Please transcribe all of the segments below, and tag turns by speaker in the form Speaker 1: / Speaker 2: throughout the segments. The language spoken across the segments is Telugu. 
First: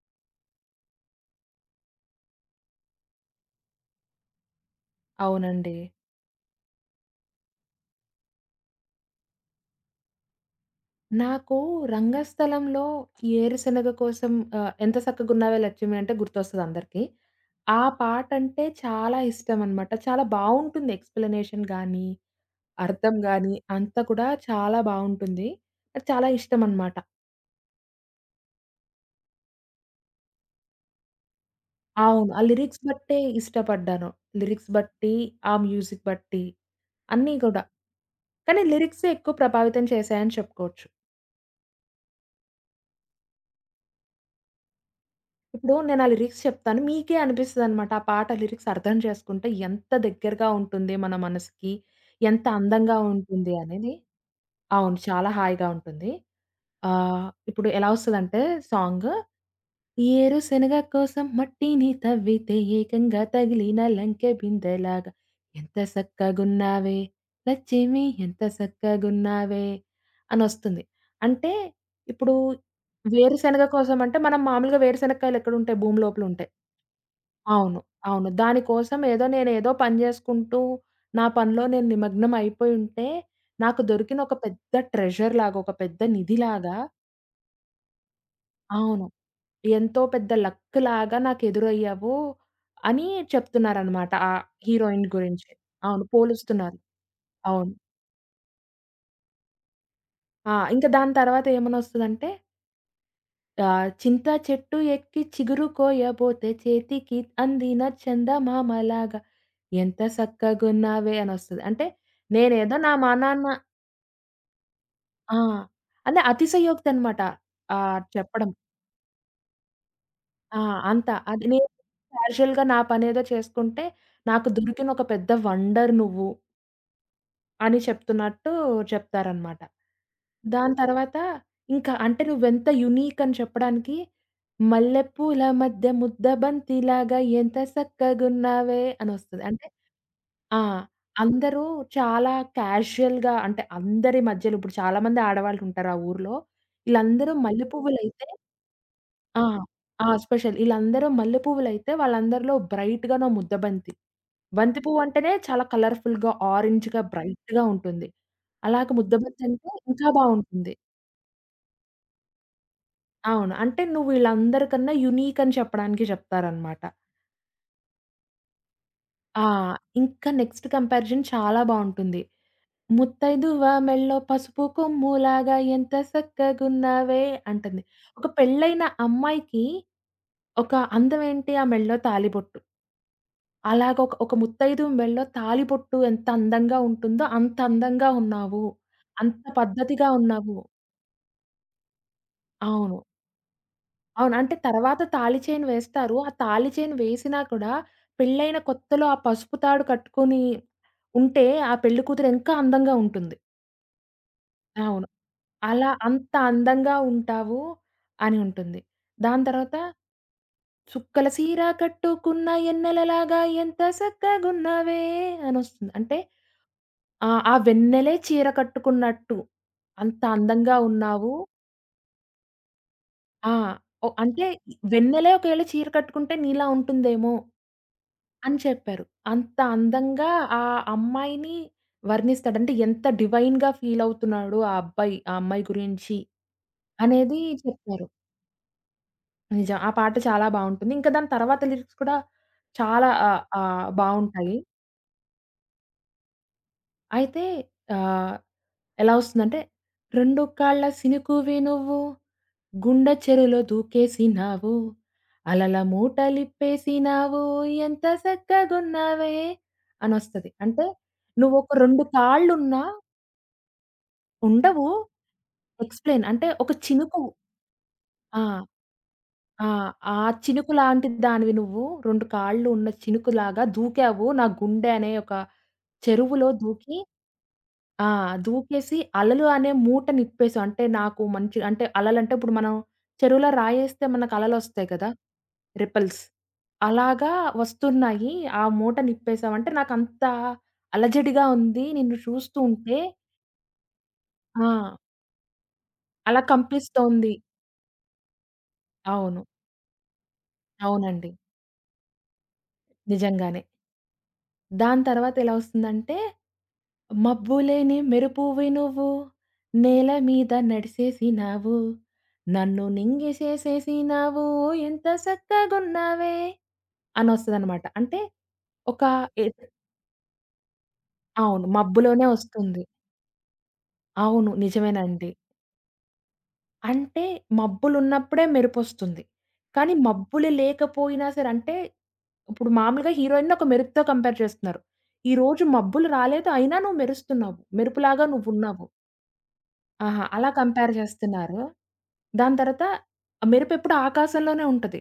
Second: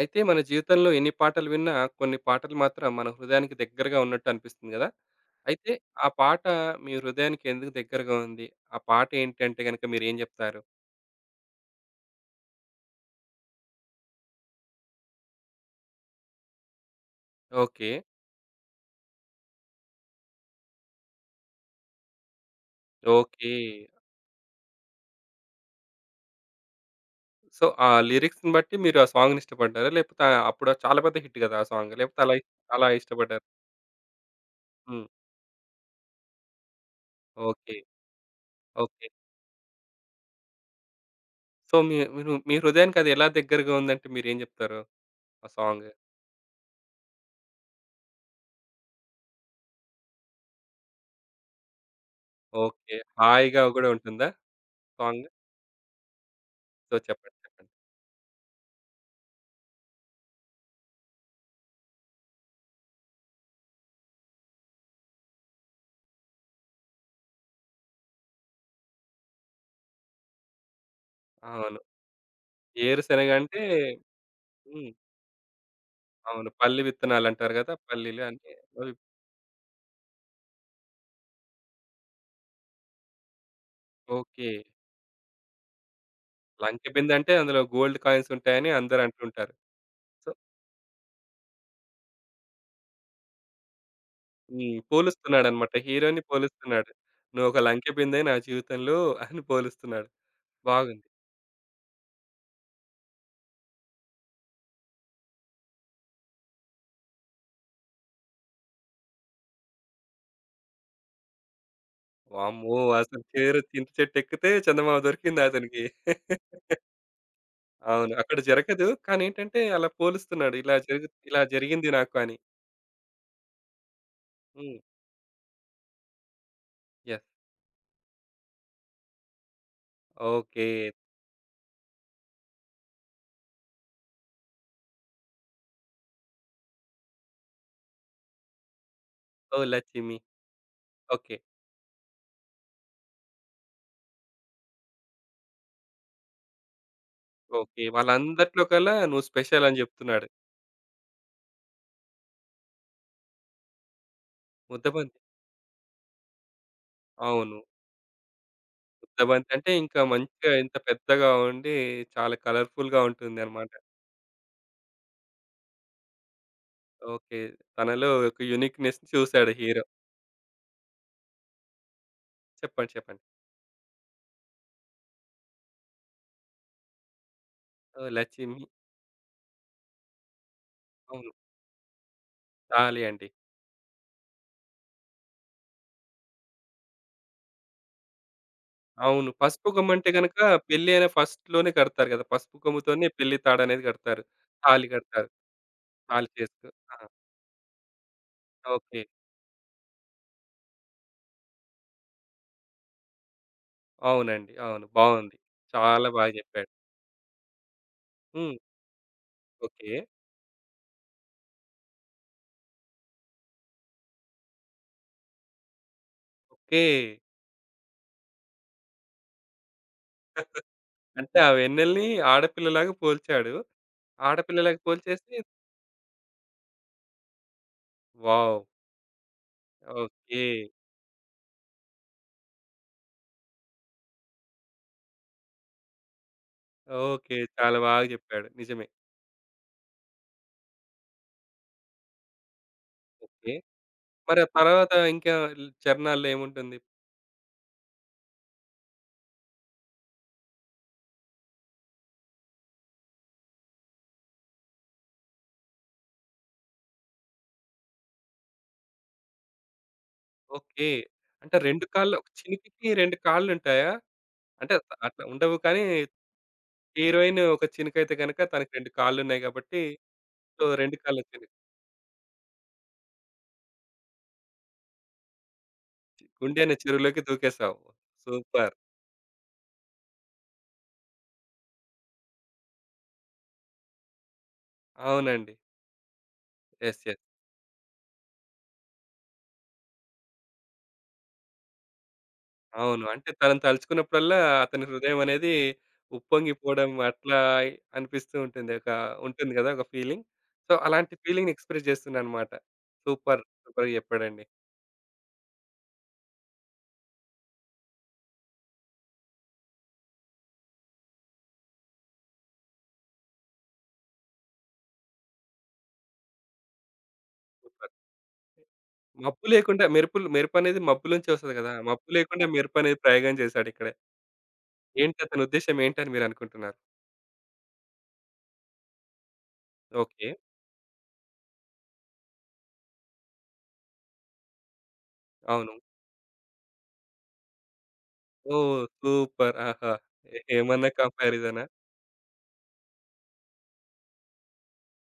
Speaker 1: అయితే మన జీవితంలో ఎన్ని పాటలు విన్నా కొన్ని పాటలు మాత్రం మన హృదయానికి దగ్గరగా ఉన్నట్టు అనిపిస్తుంది కదా! అయితే
Speaker 2: అవునండి.
Speaker 1: ఆ పాట మీ హృదయానికి ఎందుకు దగ్గరగా ఉంది? ఆ పాట ఏంటంటే గనక మీరేం జెప్తారు?
Speaker 2: నాకు రంగస్థలంలో ఈ ఏరుశనగ కోసం 'ఎంత సక్కగున్నావే లక్ష్మి' అంటే గుర్తొస్తదందరికీ. ఆ
Speaker 1: ఓకే.
Speaker 2: పాటంటే చాలా ఇష్టమనమాట. చాలా బావుంటుంది ఎక్స్‌ప్లనేషన్ గానీ, అర్థం
Speaker 1: ఓకే.
Speaker 2: గానీ అంతా కూడా చాలా బావుంటుంది. నాకు చాలా ఇష్టమనమాట.
Speaker 1: ఆ లిరిక్స్‌ని బట్టి మీరు ఆ సాంగ్‌ని ఇష్టపడ్డారా? లేపోతే అప్పుడు చాలా పెద్ద హిట్ గదా! ఆ సాంగ్.
Speaker 2: అవును. ఆ లిరిక్స్
Speaker 1: అలా
Speaker 2: బట్టే
Speaker 1: ఇష్టపడ్డారా?
Speaker 2: ఇష్టపడ్డాను. లిరిక్స్
Speaker 1: హ్మ్.
Speaker 2: బట్టి, ఆ మ్యూజిక్ బట్టి అన్నీ గూడా.
Speaker 1: ఓకే.
Speaker 2: కానీ
Speaker 1: ఓకే.
Speaker 2: లిరిక్సే ఎక్కువ ప్రభావితం చేశాయని చెప్పుకోవచ్చు.
Speaker 1: సో, మీరు మీ హృదయానికి అది ఎలా దగ్గరగా ఉందంటే మీరేం జెప్తారు? ఆ
Speaker 2: ఇప్పుడు
Speaker 1: సాంగ్.
Speaker 2: నేనా లిరిక్స్ చెప్తాను. మీకే అనిపిస్తదనమాట. ఆ పాట లిరిక్స్ అర్థం చేసుకుంటే ఎంత దగ్గరగా ఉంటుంది మన మనసుకి, ఎంత
Speaker 1: ఓకే.
Speaker 2: అందంగా ఉంటుంది
Speaker 1: హాయిగా గూడా
Speaker 2: అనేది.
Speaker 1: ఉంటుందా
Speaker 2: అవును.
Speaker 1: సాంగ్?
Speaker 2: చాలా హాయిగా ఉంటుంది.
Speaker 1: సో, చెప్పండి.
Speaker 2: ఇప్పుడు
Speaker 1: చెప్పండి.
Speaker 2: ఎలా వస్తదంటే సాంగు ఏరుశనగ కోసం మట్టిని తవ్వితే ఏకంగా తగిలిన లంకె బిందెలాగా ఎంత సక్కగున్నావే లచ్చేమి ఎంత సక్కగున్నావే అనొస్తుంది. అంటే
Speaker 1: అవును.
Speaker 2: ఇప్పుడు
Speaker 1: ఏరుశెనగ అంటే
Speaker 2: వేరుశనగ కోసం అంటే మనం మామూలుగా
Speaker 1: హ్మ్.
Speaker 2: వేరుశనక్కాయలు ఎక్కడుంటాయి భూమి
Speaker 1: అవును.
Speaker 2: లోపలుంటాయి.
Speaker 1: పల్లి విత్తనాలంటారు గదా!
Speaker 2: అవును.
Speaker 1: పల్లీలు
Speaker 2: అవును.
Speaker 1: అంటే అవి
Speaker 2: దానికోసం ఏదో నేనేదో పని జేసుకుంటూ, నా పనిలో నేను నిమగ్నం అయిపోయుంటే, నాకు దొరికిన ఒక
Speaker 1: ఓకే.
Speaker 2: పెద్ద ట్రెజర్ లాగా, ఒక పెద్ద నిధిలాగా
Speaker 1: లంక బిందంటే అందులో గోల్డ్ కాయిన్స్ ఉంటాయని అందరూ
Speaker 2: అవును.
Speaker 1: అంటుంటారు.
Speaker 2: ఎంతో
Speaker 1: సో,
Speaker 2: పెద్ద లక్ లాగా నాకెదురయ్యావు అని చెప్తున్నారనమాట. ఆ
Speaker 1: హ్మ్.
Speaker 2: హీరోయిన్ గురించి.
Speaker 1: పోలుస్తున్నాడన్నమాట.
Speaker 2: అవును.
Speaker 1: హీరోని
Speaker 2: పోలుస్తున్నారు.
Speaker 1: పోలుస్తున్నాడు. "నువ్వొక
Speaker 2: అవును.
Speaker 1: లంకె బిందె నా జీవితంలో" అని పోలుస్తున్నాడు.
Speaker 2: ఆ! ఇంక
Speaker 1: బాగుంది.
Speaker 2: దాని తర్వాతేమనొస్తదంటే ఆ! 'చింతా చెట్టు ఎక్కి చిగురు కోయబోతే చేతికి అందిన చందమామలాగా ఎంత సక్కగున్నావే' అనొస్తది. అంటే
Speaker 1: వామ్మో!
Speaker 2: నేనేదో నా మా
Speaker 1: అసలు
Speaker 2: నాన్న
Speaker 1: చేరు చింత చెట్టెక్కితే చందమామ
Speaker 2: ఆ!
Speaker 1: దొరికింది అతనికి.
Speaker 2: అదే అతిశయోక్తనమాట.
Speaker 1: అవును. అక్కడ
Speaker 2: చెప్పడం.
Speaker 1: జరగదు. కానీ ఏంటంటే అలా పోలుస్తున్నాడు.
Speaker 2: ఆ! అంత.
Speaker 1: ఇలా
Speaker 2: అది నేను
Speaker 1: జరిగింది నాకు అని.
Speaker 2: క్యాజుయల్‌గా నా పనేదో చేసుకుంటే నాకు
Speaker 1: హ్మ్.
Speaker 2: దొరికిన ఒక పెద్ద వండర్ నువ్వు.
Speaker 1: యెస్.
Speaker 2: అని చెప్తున్నట్టు చెప్తారనమాట.
Speaker 1: ఓకే.
Speaker 2: దాని తర్వాత ఇంకా అంటే నువ్వెంత యూనిక్ అని చెప్పడానికి మల్లెపూల మధ్య ముద్ద బంతిలాగా ఎంత సక్కగున్నావే అనొస్తది.
Speaker 1: ఓహ్!
Speaker 2: అంటే
Speaker 1: లచ్చిమి.
Speaker 2: ఆ!
Speaker 1: ఓకే.
Speaker 2: అందరూ చాలా క్యాజుయల్‌గా అంటే అందరి మధ్యలో ఇప్పుడు చాలామంది ఆడవాళ్ళుంటారు ఆ ఊర్లో. ఈళ్ళందరూ మల్లె
Speaker 1: ఓకే.
Speaker 2: పువ్వులైతే
Speaker 1: వాళ్ళందట్లో కల్లా నువ్వు
Speaker 2: ఆ!
Speaker 1: స్పెషల్ అని
Speaker 2: ఆ!
Speaker 1: జెప్తున్నాడు.
Speaker 2: స్పెషల్. ఈళ్ళందరూ మల్లె పువ్వులైతే వాళ్ళందరిలో బ్రైట్‌గానో ముద్ద బంతి. బంతి పువ్వు
Speaker 1: ముద్దబంతి.
Speaker 2: అంటేనే చాలా కలర్‌ఫుల్‌గా, ఆరెంజ్‌గా,
Speaker 1: అవును.
Speaker 2: బ్రైట్‌గా ఉంటుంది. అలాగే ముద్ద బంతి
Speaker 1: ముద్దబంతి అంటే
Speaker 2: అంటే
Speaker 1: ఇంకా
Speaker 2: ఇంకా
Speaker 1: మంచిగా
Speaker 2: బావుంటుంది.
Speaker 1: ఇంత పెద్దగా ఉండి చాలా కలర్‌ఫుల్‌గా
Speaker 2: అవును.
Speaker 1: ఉంటుందనమాట.
Speaker 2: అంటే నువ్వు వీళ్ళందరికన్నా యూనిక్ అని చెప్పడానికి చెప్తారనమాట.
Speaker 1: ఓకే. తనలో ఒక యూనిక్‌నెస్‌ని
Speaker 2: ఆ!
Speaker 1: చూసాడు హీరో.
Speaker 2: ఇంకా నెక్స్ట్ కంపారిజన్ చాలా బావుంటుంది.
Speaker 1: చెప్పండి. చెప్పండి.
Speaker 2: "ముత్తైదువ మెల్లో పసుపు కొమ్ములాగా ఎంత సక్కగున్నావే" అంటుంది.
Speaker 1: ఓహ్!
Speaker 2: ఒక
Speaker 1: లచ్చిమి.
Speaker 2: పెళ్ళైన అమ్మాయికి ఒక అందం
Speaker 1: అవును.
Speaker 2: ఏంటి? ఆ మెడలో తాళిబొట్టు.
Speaker 1: తాళి అండి.
Speaker 2: అలాగ ఒక ఒక ముత్తైదువు మెడలో తాళిబొట్టు ఎంత అందంగా ఉంటుందో అంత అందంగా ఉన్నావు.
Speaker 1: అవును.
Speaker 2: అంత
Speaker 1: పసుపు గుమ్మ
Speaker 2: పద్ధతిగా
Speaker 1: అంటే గనక
Speaker 2: ఉన్నావు.
Speaker 1: పెళ్లి అయిన ఫస్ట్‌లోనే కడతారు గదా! పసుపు
Speaker 2: అవును.
Speaker 1: కొమ్ముతోనే పెళ్లి తాడనేది కడతారు.
Speaker 2: అవును. అంటే
Speaker 1: తాళి
Speaker 2: తర్వాత
Speaker 1: కడతారు.
Speaker 2: తాళి చైను వేస్తారు.
Speaker 1: తాళి
Speaker 2: ఆ
Speaker 1: చేస్కో
Speaker 2: తాళి చైను
Speaker 1: ఆ!
Speaker 2: వేసినా కూడా పెళ్లైన
Speaker 1: ఓకే.
Speaker 2: కొత్తలో ఆ పసుపు తాడు కట్టుకొని ఉంటే ఆ పెళ్లి కూతురు ఇంకా అందంగా ఉంటుంది.
Speaker 1: అవునండి. అవును.
Speaker 2: అవును.
Speaker 1: బావుంది.
Speaker 2: అలా
Speaker 1: చాలా
Speaker 2: అంత
Speaker 1: బాగా జెప్పాడు.
Speaker 2: అందంగా ఉంటావు అని
Speaker 1: హ్మ్.
Speaker 2: ఉంటుంది. దాని తర్వాత
Speaker 1: ఓకే.
Speaker 2: చుక్కల సీర కట్టుకున్న ఎన్నెలలాగా ఎంత సక్కగున్నావే అనొస్తుంది. అంటే
Speaker 1: ఓకే.
Speaker 2: ఆ! ఆ వెన్నెలే చీర కట్టుకున్నట్టు. అంత అందంగా ఉన్నావు.
Speaker 1: అంటే ఆ వెన్నెలని ఆడపిల్లలాగా
Speaker 2: ఆ!
Speaker 1: పోల్చాడు.
Speaker 2: ఒ అంటే
Speaker 1: ఆడపిల్లలాగా
Speaker 2: వెన్నెలే
Speaker 1: పోల్చేసి
Speaker 2: ఒకవేళ చీర కట్టుకుంటే నీలా ఉంటుందేమో అని
Speaker 1: వావ్!
Speaker 2: చెప్పారు. అంత అందంగా
Speaker 1: ఓకే.
Speaker 2: ఆ అమ్మాయిని వర్ణిస్తాడు. అంటే ఎంత డివైన్‌గా ఫీల్ అవుతున్నాడు ఆ అబ్బాయి, ఆ అమ్మాయి గురించి
Speaker 1: ఓకే.
Speaker 2: అనేది
Speaker 1: చాలా బాగా
Speaker 2: చెప్పారు.
Speaker 1: చెప్పాడు. నిజమే.
Speaker 2: నిజం. ఆ పాట చాలా బావుంటుంది. ఇంకా దాని తర్వాత లిరిక్స్ కూడా చాలా ఆహ్,
Speaker 1: ఓకే.
Speaker 2: ఆహ్,
Speaker 1: మరి ఆ
Speaker 2: బావుంటాయి.
Speaker 1: తర్వాత ఇంకా చరణాల్లో ఏముంటుంది?
Speaker 2: అయితే ఆహ్, ఎలా వస్తుందంటే, 2 కాళ్ళ సినుకువి నువ్వు గుండె చెరులో దూకేసినావు, అలల మూటలిప్పేసినావు ఎంత సక్కగున్నావే అనొస్తది. అంటే
Speaker 1: ఓకే. అంటే
Speaker 2: నువ్వొక
Speaker 1: 2
Speaker 2: 2
Speaker 1: కాళ్ళు ఒక
Speaker 2: కాళ్ళున్నా
Speaker 1: చినికికి 2 కాళ్ళుంటాయా? అంటే
Speaker 2: ఉండవు.
Speaker 1: అట్లా ఉండవు కానీ
Speaker 2: ఎక్స్‌ప్లెయిన్ అంటే ఒక చినుకు
Speaker 1: హీరోయిన్ ఒక చినుకైతే
Speaker 2: ఆ!
Speaker 1: గనక తనకి 2 కాళ్ళున్నాయి
Speaker 2: ఆ!
Speaker 1: కాబట్టి
Speaker 2: ఆ
Speaker 1: సో
Speaker 2: చినుకు
Speaker 1: 2
Speaker 2: లాంటి
Speaker 1: కాళ్ళ చినుకు.
Speaker 2: దానివి నువ్వు 2 కాళ్ళు ఉన్న చినుకులాగా దూకావు. నా గుండె అనే ఒక చెరువులో
Speaker 1: గుండె అనే
Speaker 2: దూకి
Speaker 1: చెరువులోకి దూకేసావు.
Speaker 2: ఆ!
Speaker 1: సూపర్.
Speaker 2: దూకేసి అలలు అనే మూట నిప్పేసాం. అంటే నాకు మంచి అంటే అలలంటే ఇప్పుడు మనం చెరువులో రాయేస్తే మనకు అలలొస్తాయి కదా!
Speaker 1: అవునండి.
Speaker 2: రిపెల్స్.
Speaker 1: యెస్. యెస్.
Speaker 2: అలాగా వస్తున్నాయి. ఆ మూట నిప్పేసాం. అంటే నాకంత అలజడిగా ఉంది. నిన్ను చూస్తూ ఉంటే
Speaker 1: అవును. అంటే తనని తలుచుకున్నప్పుడల్లా అతని
Speaker 2: ఆ!
Speaker 1: హృదయం అనేది
Speaker 2: అలా
Speaker 1: ఉప్పొంగిపోవడం
Speaker 2: కంపిస్తోంది.
Speaker 1: అట్లా అనిపిస్తూ ఉంటుంది. ఒక
Speaker 2: అవును.
Speaker 1: ఉంటుంది గదా! ఒక ఫీలింగ్. సో, అలాంటి
Speaker 2: అవునండి.
Speaker 1: ఫీలింగ్‌ని ఎక్స్‌ప్రెస్ చేస్తుందనమాట. సూపర్!
Speaker 2: నిజంగానే.
Speaker 1: సూపర్‌గా చెప్పాడండి.
Speaker 2: దాని తర్వాత ఎలా వస్తుందంటే మబ్బులేని మెరుపువి నువ్వు నేల మీద నడిసేసినావు నన్ను నింగిసేసేసినావు ఎంత చక్కగున్నావే అని వస్తదనమాట.
Speaker 1: సూపర్!
Speaker 2: అంటే ఒక
Speaker 1: మబ్బు
Speaker 2: ఎత్
Speaker 1: లేకుండా మెరుపులు మెరుపనేది మబ్బు నుంచి వస్తది
Speaker 2: అవును.
Speaker 1: గదా! మబ్బు
Speaker 2: మబ్బులోనే
Speaker 1: లేకుండా
Speaker 2: వస్తుంది.
Speaker 1: మెరుపనేది ప్రయోగం చేశాడిక్కడ.
Speaker 2: అవును.
Speaker 1: ఏంటి
Speaker 2: నిజమేనండి.
Speaker 1: అతని ఉద్దేశ్యం ఏంటని మీరనుకుంటున్నారు?
Speaker 2: అంటే మబ్బులున్నప్పుడే మెరుపొస్తుంది. కానీ
Speaker 1: ఓకే.
Speaker 2: మబ్బులు లేకపోయినా సరే అంటే ఇప్పుడు మామూలుగా హీరోయిన్‌ని ఒక మెరుపుతో కంపేర్ చేస్తున్నారు. ఈరోజు
Speaker 1: అవును.
Speaker 2: మబ్బులు రాలేదు అయినా నువ్వు మెరుస్తున్నావు. మెరుపులాగా
Speaker 1: ఓహ్!
Speaker 2: నువ్వున్నావు.
Speaker 1: సూపర్! ఆహా!
Speaker 2: ఆహా!
Speaker 1: ఏ
Speaker 2: అలా
Speaker 1: ఏమన్నా
Speaker 2: కంపేర్ జేస్తున్నారు.
Speaker 1: కంపారిజనా?
Speaker 2: దాని తర్వాత ఆ మెరుపెప్పుడు ఆకాశంలోనే ఉంటది.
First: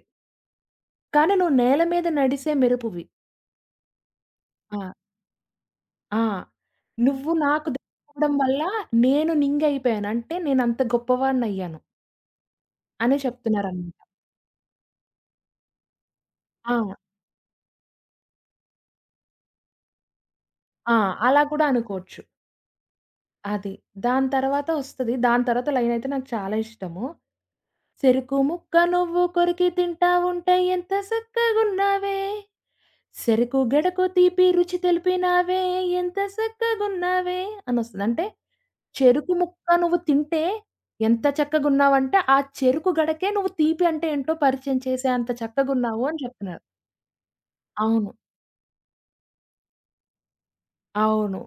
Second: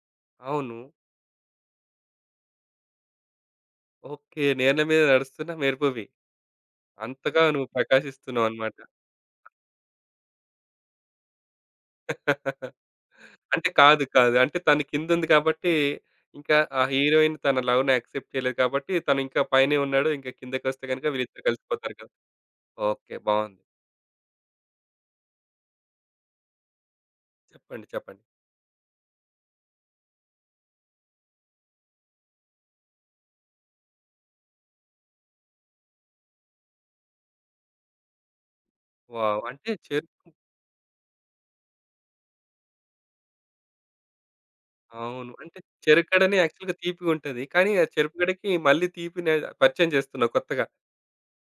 Speaker 1: అవును.
Speaker 2: కానీ నువ్వు నేల మీద నడిసే మెరుపువి.
Speaker 1: ఓకే. నేల
Speaker 2: ఆ!
Speaker 1: మీద నడుస్తున్న మెరుపువి.
Speaker 2: ఆ! నువ్వు
Speaker 1: అంతగా నువ్వు
Speaker 2: నాకు దక్కడం వల్ల
Speaker 1: ప్రకాశిస్తున్నావనమాట.
Speaker 2: నేను నింగయిపోయాను. అంటే నేనంత గొప్పవాడినయ్యాను అని
Speaker 1: అంటే
Speaker 2: చెప్తున్నారనమాట.
Speaker 1: కాదు. కాదు. అంటే తను కిందుంది కాబట్టి, ఇంకా
Speaker 2: ఆ!
Speaker 1: ఆ హీరోయిన్ తన లవ్‌ని యాక్సెప్ట్ చేయలేదు కాబట్టి, తను ఇంకా పైనే ఉన్నాడు. ఇంకా కిందకొస్తే
Speaker 2: ఆ!
Speaker 1: గనుక వీళ్ళిద్దరూ
Speaker 2: అలా కూడా
Speaker 1: కలిసిపోతారు కదా!
Speaker 2: అనుకోవచ్చు.
Speaker 1: ఓకే. బావుంది.
Speaker 2: అది. దాని తర్వాత ఒస్తది. దాని తర్వాత లైనయితే నాకు చాలా ఇష్టము.
Speaker 1: చెప్పండి. చెప్పండి.
Speaker 2: "చెరుకు ముక్క నువ్వు కొరికి తింటా ఉంటే ఎంత సక్కగున్నావే." సెరుకు గడకు తీపి రుచి తెలిపినావే ఎంత సక్కగున్నావే అనొస్తది. అంటే చెరుకు
Speaker 1: వావ్! అంటే
Speaker 2: ముక్క నువ్వు
Speaker 1: చెరుకు
Speaker 2: తింటే ఎంత చక్కగున్నావంటే, ఆ చెరుకు గడకే నువ్వు తీపి అంటే ఏంటో పరిచయం చేసే అంత
Speaker 1: అవును. అంటే
Speaker 2: చక్కగున్నావు అని
Speaker 1: చెరుకడనే
Speaker 2: చెప్తున్నారు.
Speaker 1: యాక్చువల్‌గా తీపిగుంటది. కానీ ఆ
Speaker 2: అవును.
Speaker 1: చెరుకుగడకి మళ్ళీ తీపిని పరిచయం చేస్తున్నావు కొత్తగా.
Speaker 2: అవును.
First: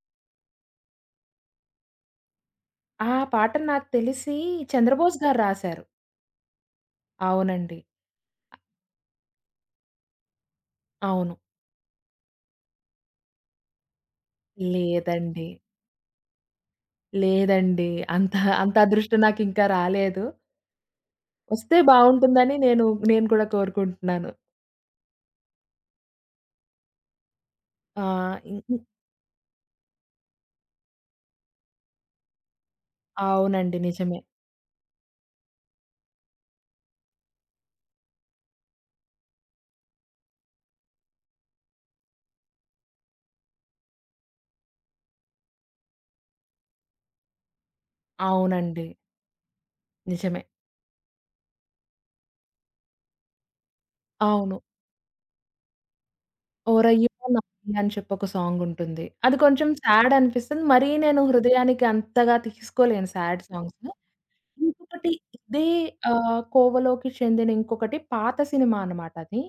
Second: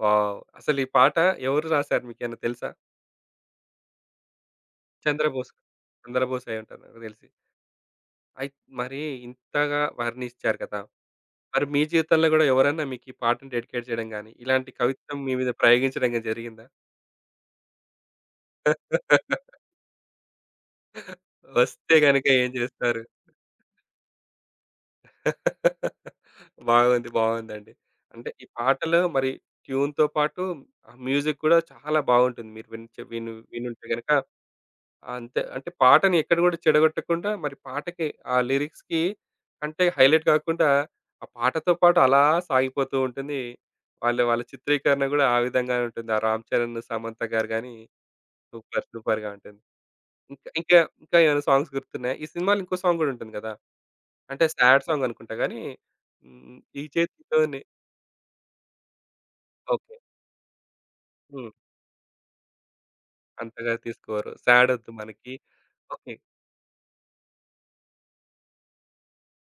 Speaker 1: వావ్! అసలు ఈ పాట ఎవరు రాసారు మీకేమైనా తెలుసా?
Speaker 2: ఆ పాట నాకు తెలిసి 'చంద్రబోస్' గారు
Speaker 1: చంద్రబోస్.
Speaker 2: రాశారు.
Speaker 1: చంద్రబోస్ అయ్యుంటారు నాకు తెలిసి.
Speaker 2: అవునండి.
Speaker 1: అయి మరి ఇంతగా వర్ణించారు కదా!
Speaker 2: అవును.
Speaker 1: మరి మీ జీవితంలో గూడా ఎవరన్నా మీకు ఈ పాటను డెడికేట్ చేయడం గాని, ఇలాంటి కవిత్వం మీ
Speaker 2: లేదండి.
Speaker 1: మీద ప్రయోగించడం గాని జరిగిందా?
Speaker 2: లేదండి. అంత అంత అదృష్టం నాకింకా రాలేదు. వస్తే
Speaker 1: వస్తే గనుక ఏం
Speaker 2: బావుంటుందని నేను
Speaker 1: జేస్తారు?
Speaker 2: నేను కూడా కోరుకుంటున్నాను.
Speaker 1: బాగుంది. బాగుందండి.
Speaker 2: ఆ!
Speaker 1: అంటే ఈ
Speaker 2: ఇ ఇ
Speaker 1: పాటలో మరి ట్యూన్‌తో పాటు ఆ మ్యూజిక్ గూడా చాలా బాగుంటుంది. మీరు విని చె విను
Speaker 2: అవునండి.
Speaker 1: వినుంటే గనక
Speaker 2: నిజమే.
Speaker 1: అంతే. అంటే పాటని ఎక్కడ గూడా చెడగొట్టకుండా మరి పాటకి ఆ లిరిక్స్‌కి అంటే హైలైట్ గాకుండా ఆ పాటతో పాటు అలా సాగిపోతూ ఉంటుంది. వాళ్ళ వాళ్ళ చిత్రీకరణ గూడా ఆ విధంగానే ఉంటుంది. ఆ 'రామ్ చరణ్', 'సమంత' గారు గాని
Speaker 2: అవునండి.
Speaker 1: సూపర్‌గా ఉంటుంది.
Speaker 2: నిజమే.
Speaker 1: ఇంకా ఇంకా ఇంకా ఏమైనా సాంగ్స్ గుర్తున్నాయా? ఈ సినిమాలో ఇంకో సాంగ్ గూడా ఉంటుంది గదా! అంటే
Speaker 2: అవును.
Speaker 1: సాడ్ సాంగ్ అనుకుంటా గానీ హ్మ్. ఈ
Speaker 2: ఓరయ్యో
Speaker 1: చేతితోనే
Speaker 2: నాయ్యో అని చెప్పి ఒక సాంగుంటుంది. అది కొంచెం
Speaker 1: ఓకే.
Speaker 2: సాడ్ అనిపిస్తుంది. మరీ నేను
Speaker 1: హ్మ్.
Speaker 2: హృదయానికి అంతగా తీసుకోలేను సాడ్
Speaker 1: అంతగా
Speaker 2: సాంగ్స్.
Speaker 1: తీసుకోరు. సాడ్ ఒద్దు
Speaker 2: ఇంకొకటి
Speaker 1: మనకి.
Speaker 2: ఇదే
Speaker 1: ఓకే.
Speaker 2: కోవలోకి చెందిన ఇంకొకటి పాత సినిమా అనమాట అది.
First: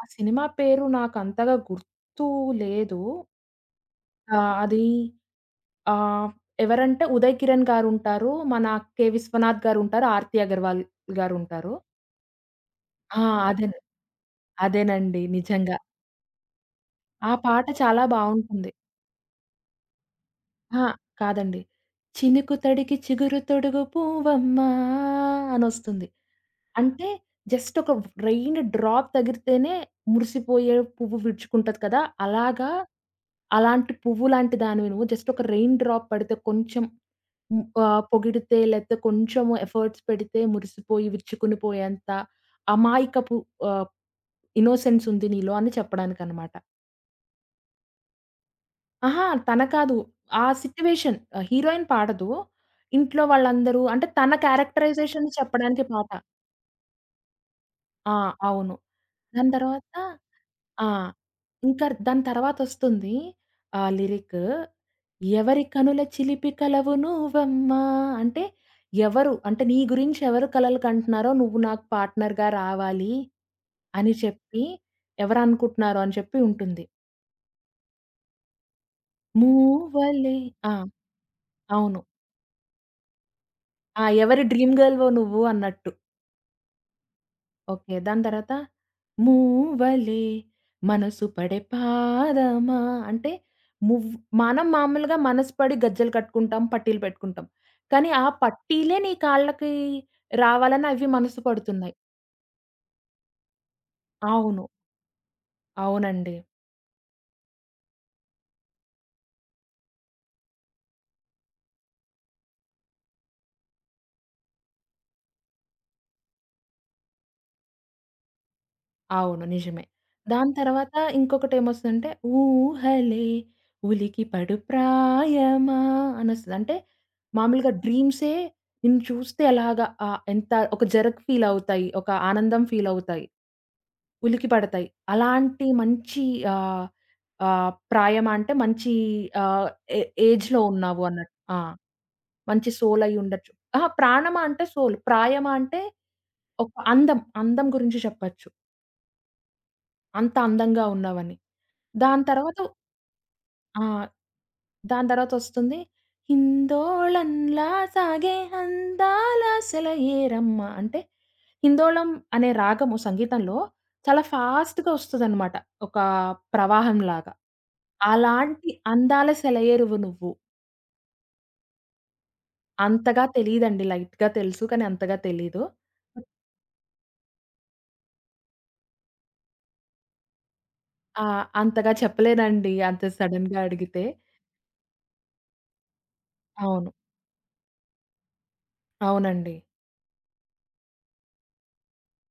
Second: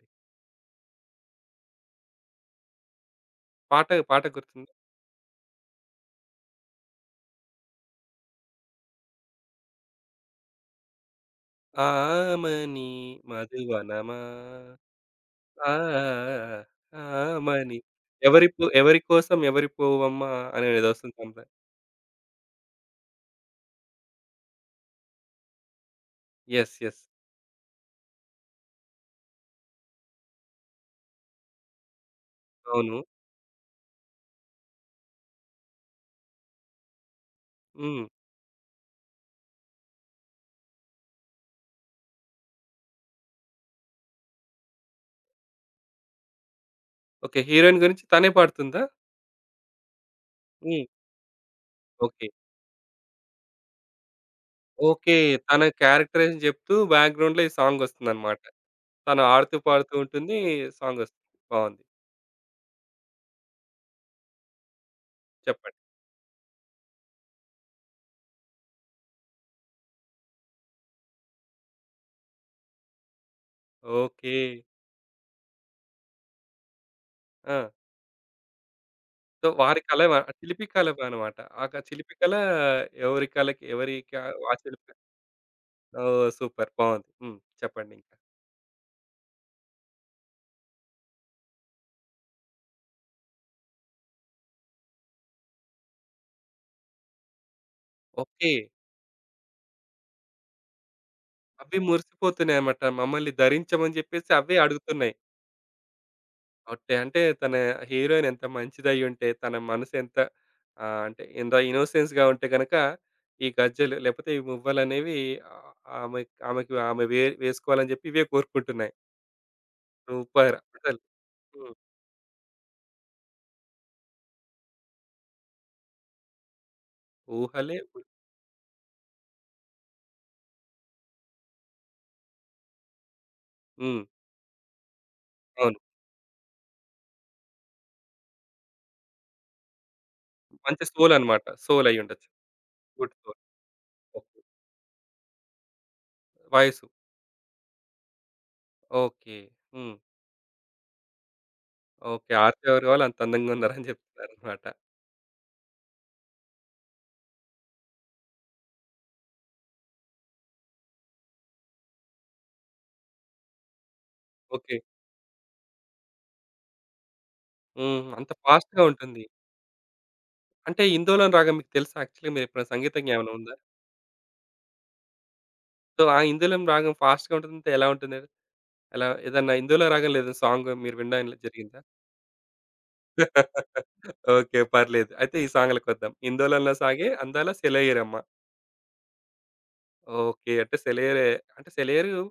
Speaker 2: ఆ సినిమా పేరు నాకంతగా గుర్తు లేదు.
Speaker 1: పాట పాట గుర్తుందా?
Speaker 2: అది ఆహ్, ఎవరంటే ఉదయ్ కిరణ్ గారుంటారు. మన 'కె. విశ్వనాథ్' గారుంటారు. 'ఆర్తి అగర్వాల్' గారుంటారు.
Speaker 1: ఆమని
Speaker 2: ఆ! అదేనండి.
Speaker 1: మధువనమా
Speaker 2: అదేనండి. నిజంగా.
Speaker 1: ఆ!
Speaker 2: ఆ పాట
Speaker 1: ఆమని.
Speaker 2: చాలా
Speaker 1: ఎవరి పో
Speaker 2: బావుంటుంది.
Speaker 1: ఎవరి కోసం ఎవరి పోవమ్మా
Speaker 2: అహా!
Speaker 1: అనేదొస్తుంది సాంగ్.
Speaker 2: కాదండి. చినుకు తడికి చిగురు తొడుగు పూవమ్మా అనొస్తుంది.
Speaker 1: యెస్. యెస్.
Speaker 2: అంటే జస్ట్ ఒక రెయిన్ డ్రాప్ తగిలితేనే మురిసిపోయే పువ్వు విరుచుకుంటది కదా! అలాగా
Speaker 1: అవును.
Speaker 2: అలాంటి పువ్వు లాంటి దానివి నువ్వు. జస్ట్ ఒక రెయిన్ డ్రాప్ పడితే కొంచెం
Speaker 1: హ్మ్.
Speaker 2: పొగిడితే లేతే కొంచెం ఎఫర్ట్స్ పెడితే మురిసిపోయి విరుచుకుని పోయేంత అమాయకపు ఆహ్, ఇన్నోసెన్స్ ఉంది నీలో అని చెప్పడానికనమాట.
Speaker 1: ఓకే. హీరోయిన్ గురించి తనే పాడుతుందా?
Speaker 2: అహా! తన కాదు. ఆ
Speaker 1: హ్మ్.
Speaker 2: Situation heroine
Speaker 1: okay.
Speaker 2: పాడదు. ఇంట్లో వాళ్ళందరూ అంటే తన
Speaker 1: ఓకే.
Speaker 2: క్యారెక్టరైజేషన్
Speaker 1: తన
Speaker 2: చెప్పడానికి పాట.
Speaker 1: క్యారెక్టరైజేషన్ చెప్తూ బ్యాక్‌గ్రౌండ్‌లో ఈ
Speaker 2: ఆ!
Speaker 1: సాంగొస్తుందన్నమాట.
Speaker 2: అవును.
Speaker 1: తను
Speaker 2: దాని
Speaker 1: ఆడుతూ
Speaker 2: తర్వాత
Speaker 1: పాడుతూ ఉంటుంది.
Speaker 2: ఆ!
Speaker 1: సాంగొస్తుంది. బావుంది.
Speaker 2: ఇంకా దాని తర్వాతొస్తుంది లిరిక్ ఎవరి
Speaker 1: చెప్పండి.
Speaker 2: కనుల చిలిపి కలవు నువ్వమ్మా అంటే ఎవరు అంటే నీ గురించి ఎవరు కలలు కంటున్నారో నువ్వు నాకు పార్ట్నర్‌గా రావాలి అని
Speaker 1: ఓకే.
Speaker 2: చెప్పి ఎవరనుకుంటున్నారో అని చెప్పి ఉంటుంది.
Speaker 1: ఆ! సో, వారి కల వ
Speaker 2: మూవలే
Speaker 1: చిలిపి
Speaker 2: ఆ!
Speaker 1: కల అనమాట. ఆక
Speaker 2: అవును.
Speaker 1: చిలిపి కల ఎవరి కలకి ఎవరి
Speaker 2: ఆ!
Speaker 1: క
Speaker 2: ఎవరి డ్రీమ్
Speaker 1: వాచిలి
Speaker 2: గర్ల్‌వో నువ్వు అన్నట్టు.
Speaker 1: ఓహ్! సూపర్ బావుంది. హ్మ్. చెప్పండి
Speaker 2: ఓకే.
Speaker 1: ఇంకా.
Speaker 2: దాని తర్వాత మూవలే మనసు పడే పాదమా అంటే మువ్ మనం మామూలుగా మనసు పడి గజ్జెలు కట్టుకుంటాం, పట్టీలు పెట్టుకుంటాం. కానీ ఆ
Speaker 1: ఓకే.
Speaker 2: పట్టీలే నీ కాళ్ళకి రావాలని అవి మనసు
Speaker 1: అవి
Speaker 2: పడుతున్నాయి.
Speaker 1: మురిసిపోతున్నాయన్నమాట. మమ్మల్ని ధరించమని జెప్పేసి అవే
Speaker 2: అవును.
Speaker 1: అడుగుతున్నాయి.
Speaker 2: అవునండి.
Speaker 1: ఓటే అంటే తన హీరోయిన్ ఎంత మంచిదయ్యుంటే, తన మనసు ఎంత అంటే ఎంత ఇన్నోసెన్స్‌గా ఉంటే గనక, ఈ గజ్జెలు లేపోతే ఈ మువ్వలనేవి ఆహ్, ఆమె ఆమెకి ఆమె వే వేసుకోవాలని జెప్పి ఇవే కోరుకుంటున్నాయి.
Speaker 2: అవును. నిజమే. దాని
Speaker 1: సూపర్.
Speaker 2: తర్వాత
Speaker 1: అసలు హ్మ్.
Speaker 2: ఇంకొకటేమొస్తదంటే, ఊహలే ఉలికిపడు ప్రాయమా అనొస్తది. అంటే మామూలుగా
Speaker 1: ఊహలే ఉ
Speaker 2: డ్రీమ్సే నిన్ను చూస్తే అలాగా ఎంత ఒక జర్క్ ఫీలవుతాయి. ఒక ఆనందం ఫీలవుతాయి.
Speaker 1: హ్మ్.
Speaker 2: ఉలికిపడతాయి. అలాంటి
Speaker 1: అవును.
Speaker 2: మంచి ఆహ్, ఆహ్, ప్రాయమా అంటే మంచి ఆహ్, ఏ ఏజ్‌లో
Speaker 1: మంచి
Speaker 2: ఉన్నావు
Speaker 1: సోల్
Speaker 2: అన్నట్టు.
Speaker 1: అన్నమాట.
Speaker 2: ఆ!
Speaker 1: సోల్ అయ్యుండొచ్చు.
Speaker 2: మంచి
Speaker 1: గుడ్ సోల్.
Speaker 2: సోలయ్యుండొచ్చు. అహా!
Speaker 1: ఓకే.
Speaker 2: ప్రాణమా అంటే సోల్. ప్రాయమా అంటే ఒక
Speaker 1: వాయిసు.
Speaker 2: అందం. అందం గురించి చెప్పొచ్చు.
Speaker 1: ఓకే. హ్మ్.
Speaker 2: అంత అందంగా ఉన్నావని. దాని
Speaker 1: ఓకే.
Speaker 2: తర్వాత
Speaker 1: 'ఆర్తి' ఎవరు వాళ్ళు అంత అందంగా
Speaker 2: ఆ!
Speaker 1: ఉన్నారని చెప్తున్నారనమాట.
Speaker 2: దాని తర్వాతొస్తుంది, హిందోళంలా సాగే అందాలాసల ఏరమ్మ అంటే, హిందోళం అనే రాగము సంగీతంలో చాలా
Speaker 1: ఓకే.
Speaker 2: ఫాస్ట్‌గా ఒస్తదనమాట. ఒక ప్రవాహంలాగా.
Speaker 1: హ్మ్. అంత
Speaker 2: అలాంటి
Speaker 1: ఫాస్ట్‌గా ఉంటుంది.
Speaker 2: అందాల సెలయేరువు నువ్వు.
Speaker 1: అంటే ఇందోలం రాగం మీకు తెలుసా? యాక్చువల్‌గా మీరెప్పుడైనా సంగీతం
Speaker 2: అంతగా
Speaker 1: జ్ఞానం ఉందా?
Speaker 2: తెలీదండి. లైట్‌గా తెలుసు. కానీ అంతగా తెలీదు.
Speaker 1: సో, ఆ ఇందోలం రాగం ఫాస్ట్‌గా ఉంటుందంటే ఎలా ఉంటుంది? ఎలా ఏదన్నా ఇందోలం రాగంలో ఏదైనా సాంగ్ మీరు
Speaker 2: ఆ!
Speaker 1: వినడం జరిగిందా?
Speaker 2: అంతగా చెప్పలేనండి. అంత సడెన్‌గా అడిగితే.
Speaker 1: ఓకే. పర్లేదు. అయితే ఈ సాంగ్‌లకొద్దాం. 'ఇందోలంలో
Speaker 2: అవును.
Speaker 1: సాగే అందాల సెలయేరమ్మ.'
Speaker 2: అవునండి.
Speaker 1: ఓకే. అంటే సెలయేరే అంటే సెలయేరు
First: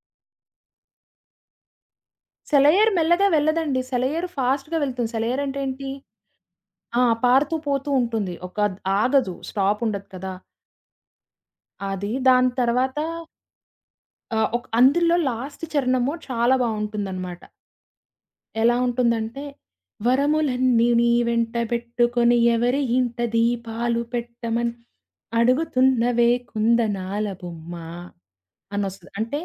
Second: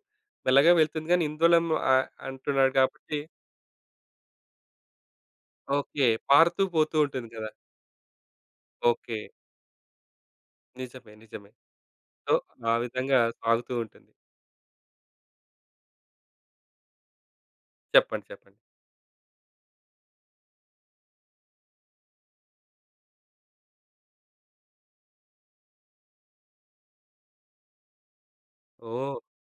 Speaker 1: మెల్లగా వెళ్తుంది గానీ, ఇందోలం అంటున్నాడు
Speaker 2: సెలయేరు
Speaker 1: కాబట్టి
Speaker 2: మెల్లగా వెళ్ళదండి. సెలయేరు ఫాస్ట్‌గా వెళ్తుంది. సెలయేరు అంటే ఏంటి?
Speaker 1: ఓకే. పారుతూ పోతూ
Speaker 2: ఆ!
Speaker 1: ఉంటుంది కదా!
Speaker 2: పారుతూ పోతూ ఉంటుంది. ఒక
Speaker 1: ఓకే.
Speaker 2: ఆగదు. స్టాప్ ఉండదు కదా!
Speaker 1: నిజమే. నిజమే.
Speaker 2: అది.
Speaker 1: సో,
Speaker 2: దాని
Speaker 1: ఆ
Speaker 2: తర్వాత
Speaker 1: విధంగా సాగుతూ ఉంటుంది.
Speaker 2: ఒక అందులో లాస్ట్ చరణము చాలా బావుంటుందనమాట.
Speaker 1: చెప్పండి. చెప్పండి.
Speaker 2: ఎలా ఉంటుందంటే, వరములన్నీ నీ వెంట బెట్టుకొని ఎవరి ఇంట దీపాలు పెట్టమని అడుగుతున్నవే కుందనాల బొమ్మ అనొస్తది.
Speaker 1: ఓహ్!
Speaker 2: అంటే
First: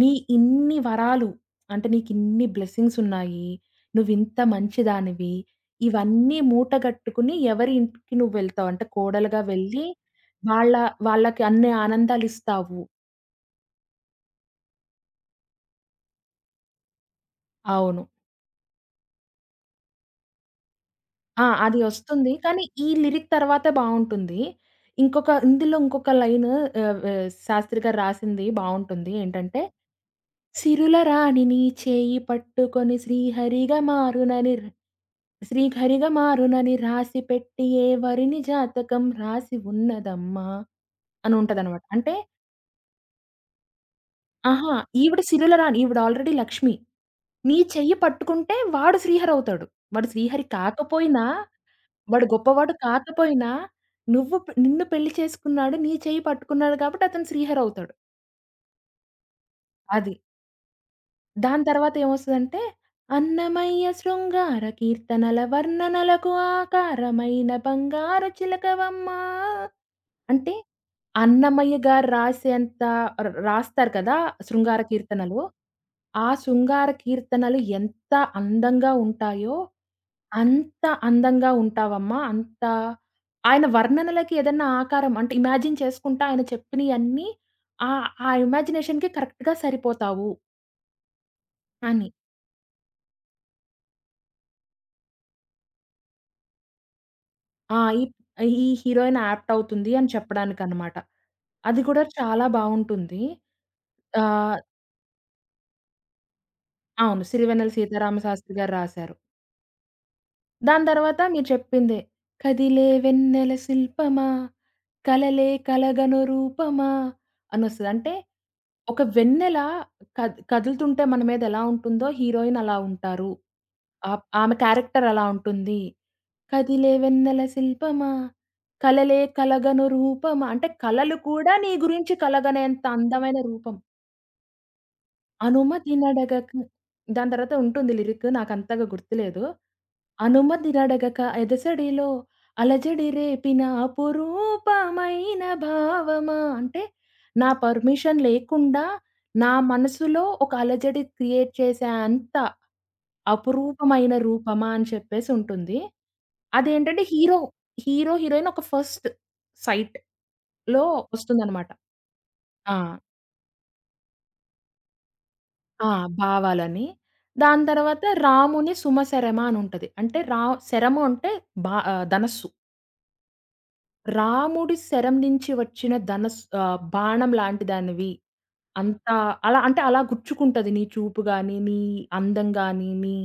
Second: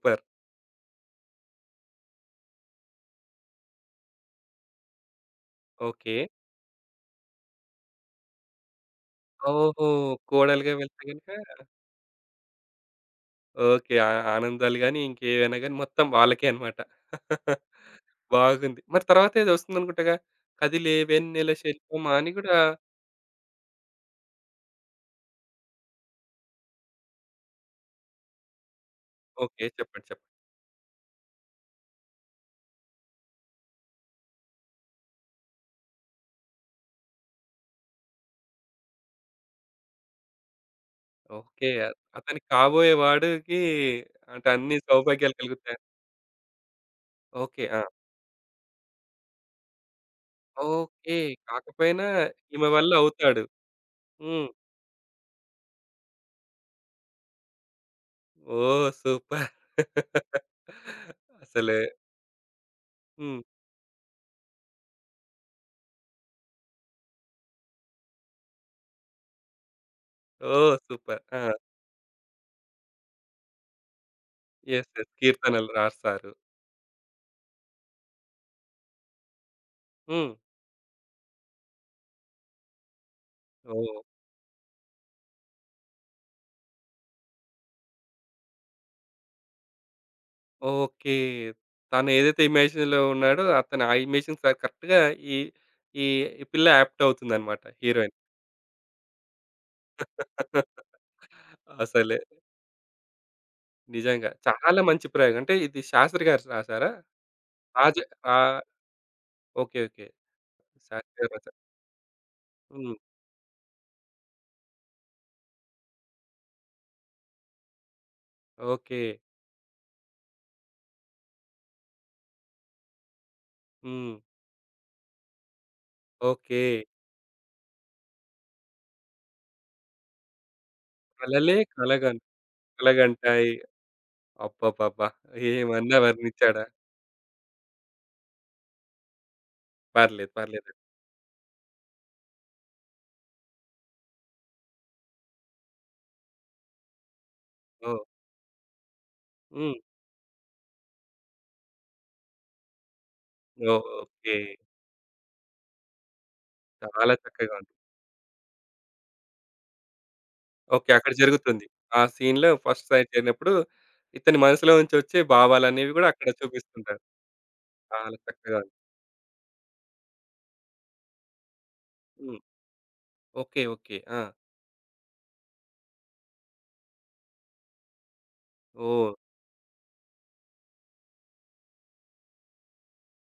Speaker 2: నీ ఇన్ని వరాలు అంటే నీకిన్ని బ్లెస్సింగ్స్ ఉన్నాయి. నువ్వింత మంచిదానివి.
Speaker 1: ఓకే.
Speaker 2: ఇవన్నీ మూటగట్టుకుని ఎవరి ఇంటికి నువ్వు వెళ్తావు. అంటే కోడలుగా
Speaker 1: ఓహో!
Speaker 2: వెళ్ళి
Speaker 1: కోడలుగా
Speaker 2: వాళ్ళ
Speaker 1: వెళ్తే గనుక
Speaker 2: వాళ్ళకి అన్ని ఆనందాలిస్తావు.
Speaker 1: ఓకే. ఆ ఆనందాలు గాని, ఇంకేవైనా గాని మొత్తం వాళ్ళకే అన్నమాట.
Speaker 2: అవును.
Speaker 1: బాగుంది. మరి తర్వాతేదో వస్తుందనుకుంటగా? కదిలే
Speaker 2: ఆ!
Speaker 1: వెన్నెల
Speaker 2: అది
Speaker 1: శిల్పమా అని
Speaker 2: ఒస్తుంది.
Speaker 1: గూడా
Speaker 2: కానీ, ఈ లిరిక్ తర్వాతే బావుంటుంది. ఇంకొక ఇందులో ఇంకొక లైను ఆహ్, ఆహ్, శాస్త్రి గారు రాసింది బావుంటుంది. ఏంటంటే,
Speaker 1: ఓకే. చెప్పండి. చెప్పండి.
Speaker 2: సిరుల రాణి నీ చేయి పట్టుకొని శ్రీహరిగా మారునని రాసిపెట్టి ఎవరిని జాతకం రాసి ఉన్నదమ్మా! అని
Speaker 1: ఓకే.
Speaker 2: ఉంటదనమాట. అంటే
Speaker 1: అతని కాబోయే వాడికి అంటే
Speaker 2: అహా!
Speaker 1: అన్ని
Speaker 2: ఈవిడ
Speaker 1: సౌభాగ్యాలు
Speaker 2: సిరుల
Speaker 1: కలుగుతాయి.
Speaker 2: రాణి. ఈవిడ ఆల్రెడీ లక్ష్మి. నీ
Speaker 1: ఓకే. ఆ!
Speaker 2: చెయ్యి పట్టుకుంటే వాడు శ్రీహరవుతాడు. వాడు శ్రీహరి
Speaker 1: ఓకే.
Speaker 2: కాకపోయినా
Speaker 1: కాకపోయినా
Speaker 2: వాడు
Speaker 1: ఈమె
Speaker 2: గొప్పవాడు
Speaker 1: వల్ల అవుతాడు.
Speaker 2: కాకపోయినా, నువ్వు
Speaker 1: హ్మ్.
Speaker 2: పె నిన్ను పెళ్లి చేసుకున్నాడు. నీ చెయ్యి పట్టుకున్నాడు కాబట్టి అతను శ్రీహరవుతాడు.
Speaker 1: ఓహ్! సూపర్.
Speaker 2: అది. దాని
Speaker 1: అసలు
Speaker 2: తర్వాత ఏమొస్తదంటే,
Speaker 1: హ్మ్.
Speaker 2: అన్నమయ్య శృంగార కీర్తనల వర్ణనలకు ఆకారమైన బంగారు చిలకవమ్మ. అంటే
Speaker 1: ఓహ్! సూపర్. ఆ!
Speaker 2: అన్నమయ్య గారు రాసేంత రాస్తారు కదా! శృంగార
Speaker 1: యెస్. యెస్.
Speaker 2: కీర్తనలు.
Speaker 1: కీర్తనలు
Speaker 2: ఆ
Speaker 1: రాస్తారు.
Speaker 2: శృంగార కీర్తనలు ఎంత అందంగా ఉంటాయో,
Speaker 1: హ్మ్.
Speaker 2: అంత అందంగా ఉంటావమ్మా. అంత ఆయన
Speaker 1: ఓహ్!
Speaker 2: వర్ణనలకి ఏదన్నా ఆకారం అంటే ఇమాజిన్ చేసుకుంటా ఆయన చెప్పినయన్నీ ఆ ఆ ఇమాజినేషన్‌కి కరెక్ట్‌గా సరిపోతావు
Speaker 1: ఓకే. తను
Speaker 2: అని.
Speaker 1: ఏదైతే ఇమేజిన్‌లో ఉన్నాడో అతను ఆ ఇమేజిన్ స కరెక్ట్‌గా ఈ ఈ ఈ పిల్ల యాప్ట్ అవుతుందన్నమాట
Speaker 2: ఆ! ఈ
Speaker 1: హీరోయిన్.
Speaker 2: ఈ హీరోయిన్ యాప్ట్ అవుతుంది అని చెప్పడానికనమాట. అది కూడా
Speaker 1: అసలే
Speaker 2: చాలా బావుంటుంది.
Speaker 1: నిజంగా.
Speaker 2: ఆహ్,
Speaker 1: చాలా మంచి ప్రయోగం. అంటే ఇది శాస్త్రి గారు రాసారా?
Speaker 2: అవును. సిరివెన్నెల
Speaker 1: రాజ
Speaker 2: సీతారామ శాస్త్రి
Speaker 1: ఆహ్,
Speaker 2: గారు రాశారు.
Speaker 1: ఓకే. ఓకే.
Speaker 2: దాని
Speaker 1: శాస్త్రి
Speaker 2: తర్వాత
Speaker 1: గారు
Speaker 2: మీరు
Speaker 1: రాసారు.
Speaker 2: చెప్పిందే. కదిలే
Speaker 1: హ్మ్.
Speaker 2: వెన్నెల శిల్పమా, కలలే కలగను రూపమా అనొస్తది. అంటే
Speaker 1: ఓకే.
Speaker 2: ఒక వెన్నెల కదులుతుంటే మన మీద ఎలా ఉంటుందో హీరోయిన్ అలా ఉంటారు.
Speaker 1: హ్మ్.
Speaker 2: ఆమె క్యారెక్టర్ అలా ఉంటుంది.
Speaker 1: ఓకే.
Speaker 2: కదిలే వెన్నెల శిల్పమా, కలలే కలగను రూపమా అంటే కలలు కూడా
Speaker 1: కలలే
Speaker 2: నీ గురించి
Speaker 1: కలగం
Speaker 2: కలగనేంత అందమైన
Speaker 1: కలగంటాయి.
Speaker 2: రూపం.
Speaker 1: అబ్బబ్బబ్బా! ఏమన్నా
Speaker 2: అనుమతినడగక
Speaker 1: వర్ణించాడా?
Speaker 2: దాని తర్వాత ఉంటుంది లిరిక్ నాకంతగా గుర్తులేదు.
Speaker 1: పర్లేదు. పర్లేదు.
Speaker 2: అనుమతినడగక ఎదసడిలో అలజడి రేపిన అపురూపమైన భావమా అంటే నా
Speaker 1: ఓహ్!
Speaker 2: పర్మిషన్ లేకుండా నా
Speaker 1: హ్మ్.
Speaker 2: మనసులో ఒక అలజడి క్రియేట్ చేసే అంత
Speaker 1: ఓహ్!
Speaker 2: అపురూపమైన
Speaker 1: ఓకే.
Speaker 2: రూపమా అని చెప్పేసి ఉంటుంది. అదేంటంటే
Speaker 1: చాలా
Speaker 2: హీరో,
Speaker 1: చక్కగా ఉంది.
Speaker 2: హీరోయిన్ ఒక ఫస్ట్ సైట్‌లో
Speaker 1: ఓకే. అక్కడ జరుగుతుంది.
Speaker 2: వస్తుందనమాట.
Speaker 1: ఆ సీన్‌లో
Speaker 2: ఆ!
Speaker 1: ఫస్ట్ సైట్ జరిగినప్పుడు ఇతని మనసులో నుంచి వచ్చే
Speaker 2: ఆ!
Speaker 1: భావాలనేవి గూడా అక్కడ
Speaker 2: భావాలని.
Speaker 1: చూపిస్తుంటాడు.
Speaker 2: దాని తర్వాత
Speaker 1: చాలా చక్కగా ఉంది.
Speaker 2: రాముని సుమ శరమ అని ఉంటది. అంటే శరము అంటే
Speaker 1: హ్మ్.
Speaker 2: ధనస్సు.
Speaker 1: ఓకే. ఓకే. ఆ!
Speaker 2: రాముడి శరం నుంచి వచ్చిన బాణం లాంటి దానివి. అంత
Speaker 1: ఓహ్!
Speaker 2: అలా అంటే అలా గుచ్చుకుంటది నీ చూపు గాని, నీ అందం గాని, నీ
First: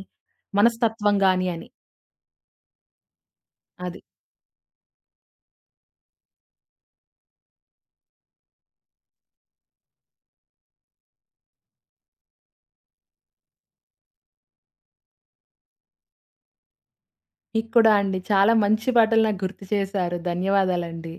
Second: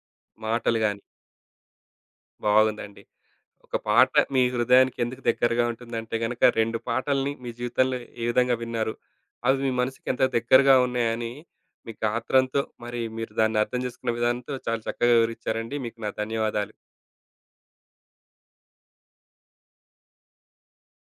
Speaker 1: మాటలు గాని
Speaker 2: మనస్తత్వం గాని అని.
Speaker 1: బాగుందండి. ఒక
Speaker 2: అది.
Speaker 1: పాట మీ హృదయానికి ఎందుకు దగ్గరగా ఉంటుందంటే గనక 2 పాటల్ని మీ జీవితంలో ఏ విధంగా విన్నారు? అవి మీ మనసుకి ఎంత దగ్గరగా ఉన్నాయని మీ గాత్రంతో మరి మీరు దాన్ని అర్థం చేసుకున్న విధానంతో చాలా చక్కగా వివరిచ్చారండి. మీకు నా ధన్యవాదాలు.
Speaker 2: మీకు కూడా అండి. చాలా మంచి పాటలు నాకు గుర్తు చేశారు. ధన్యవాదాలండి.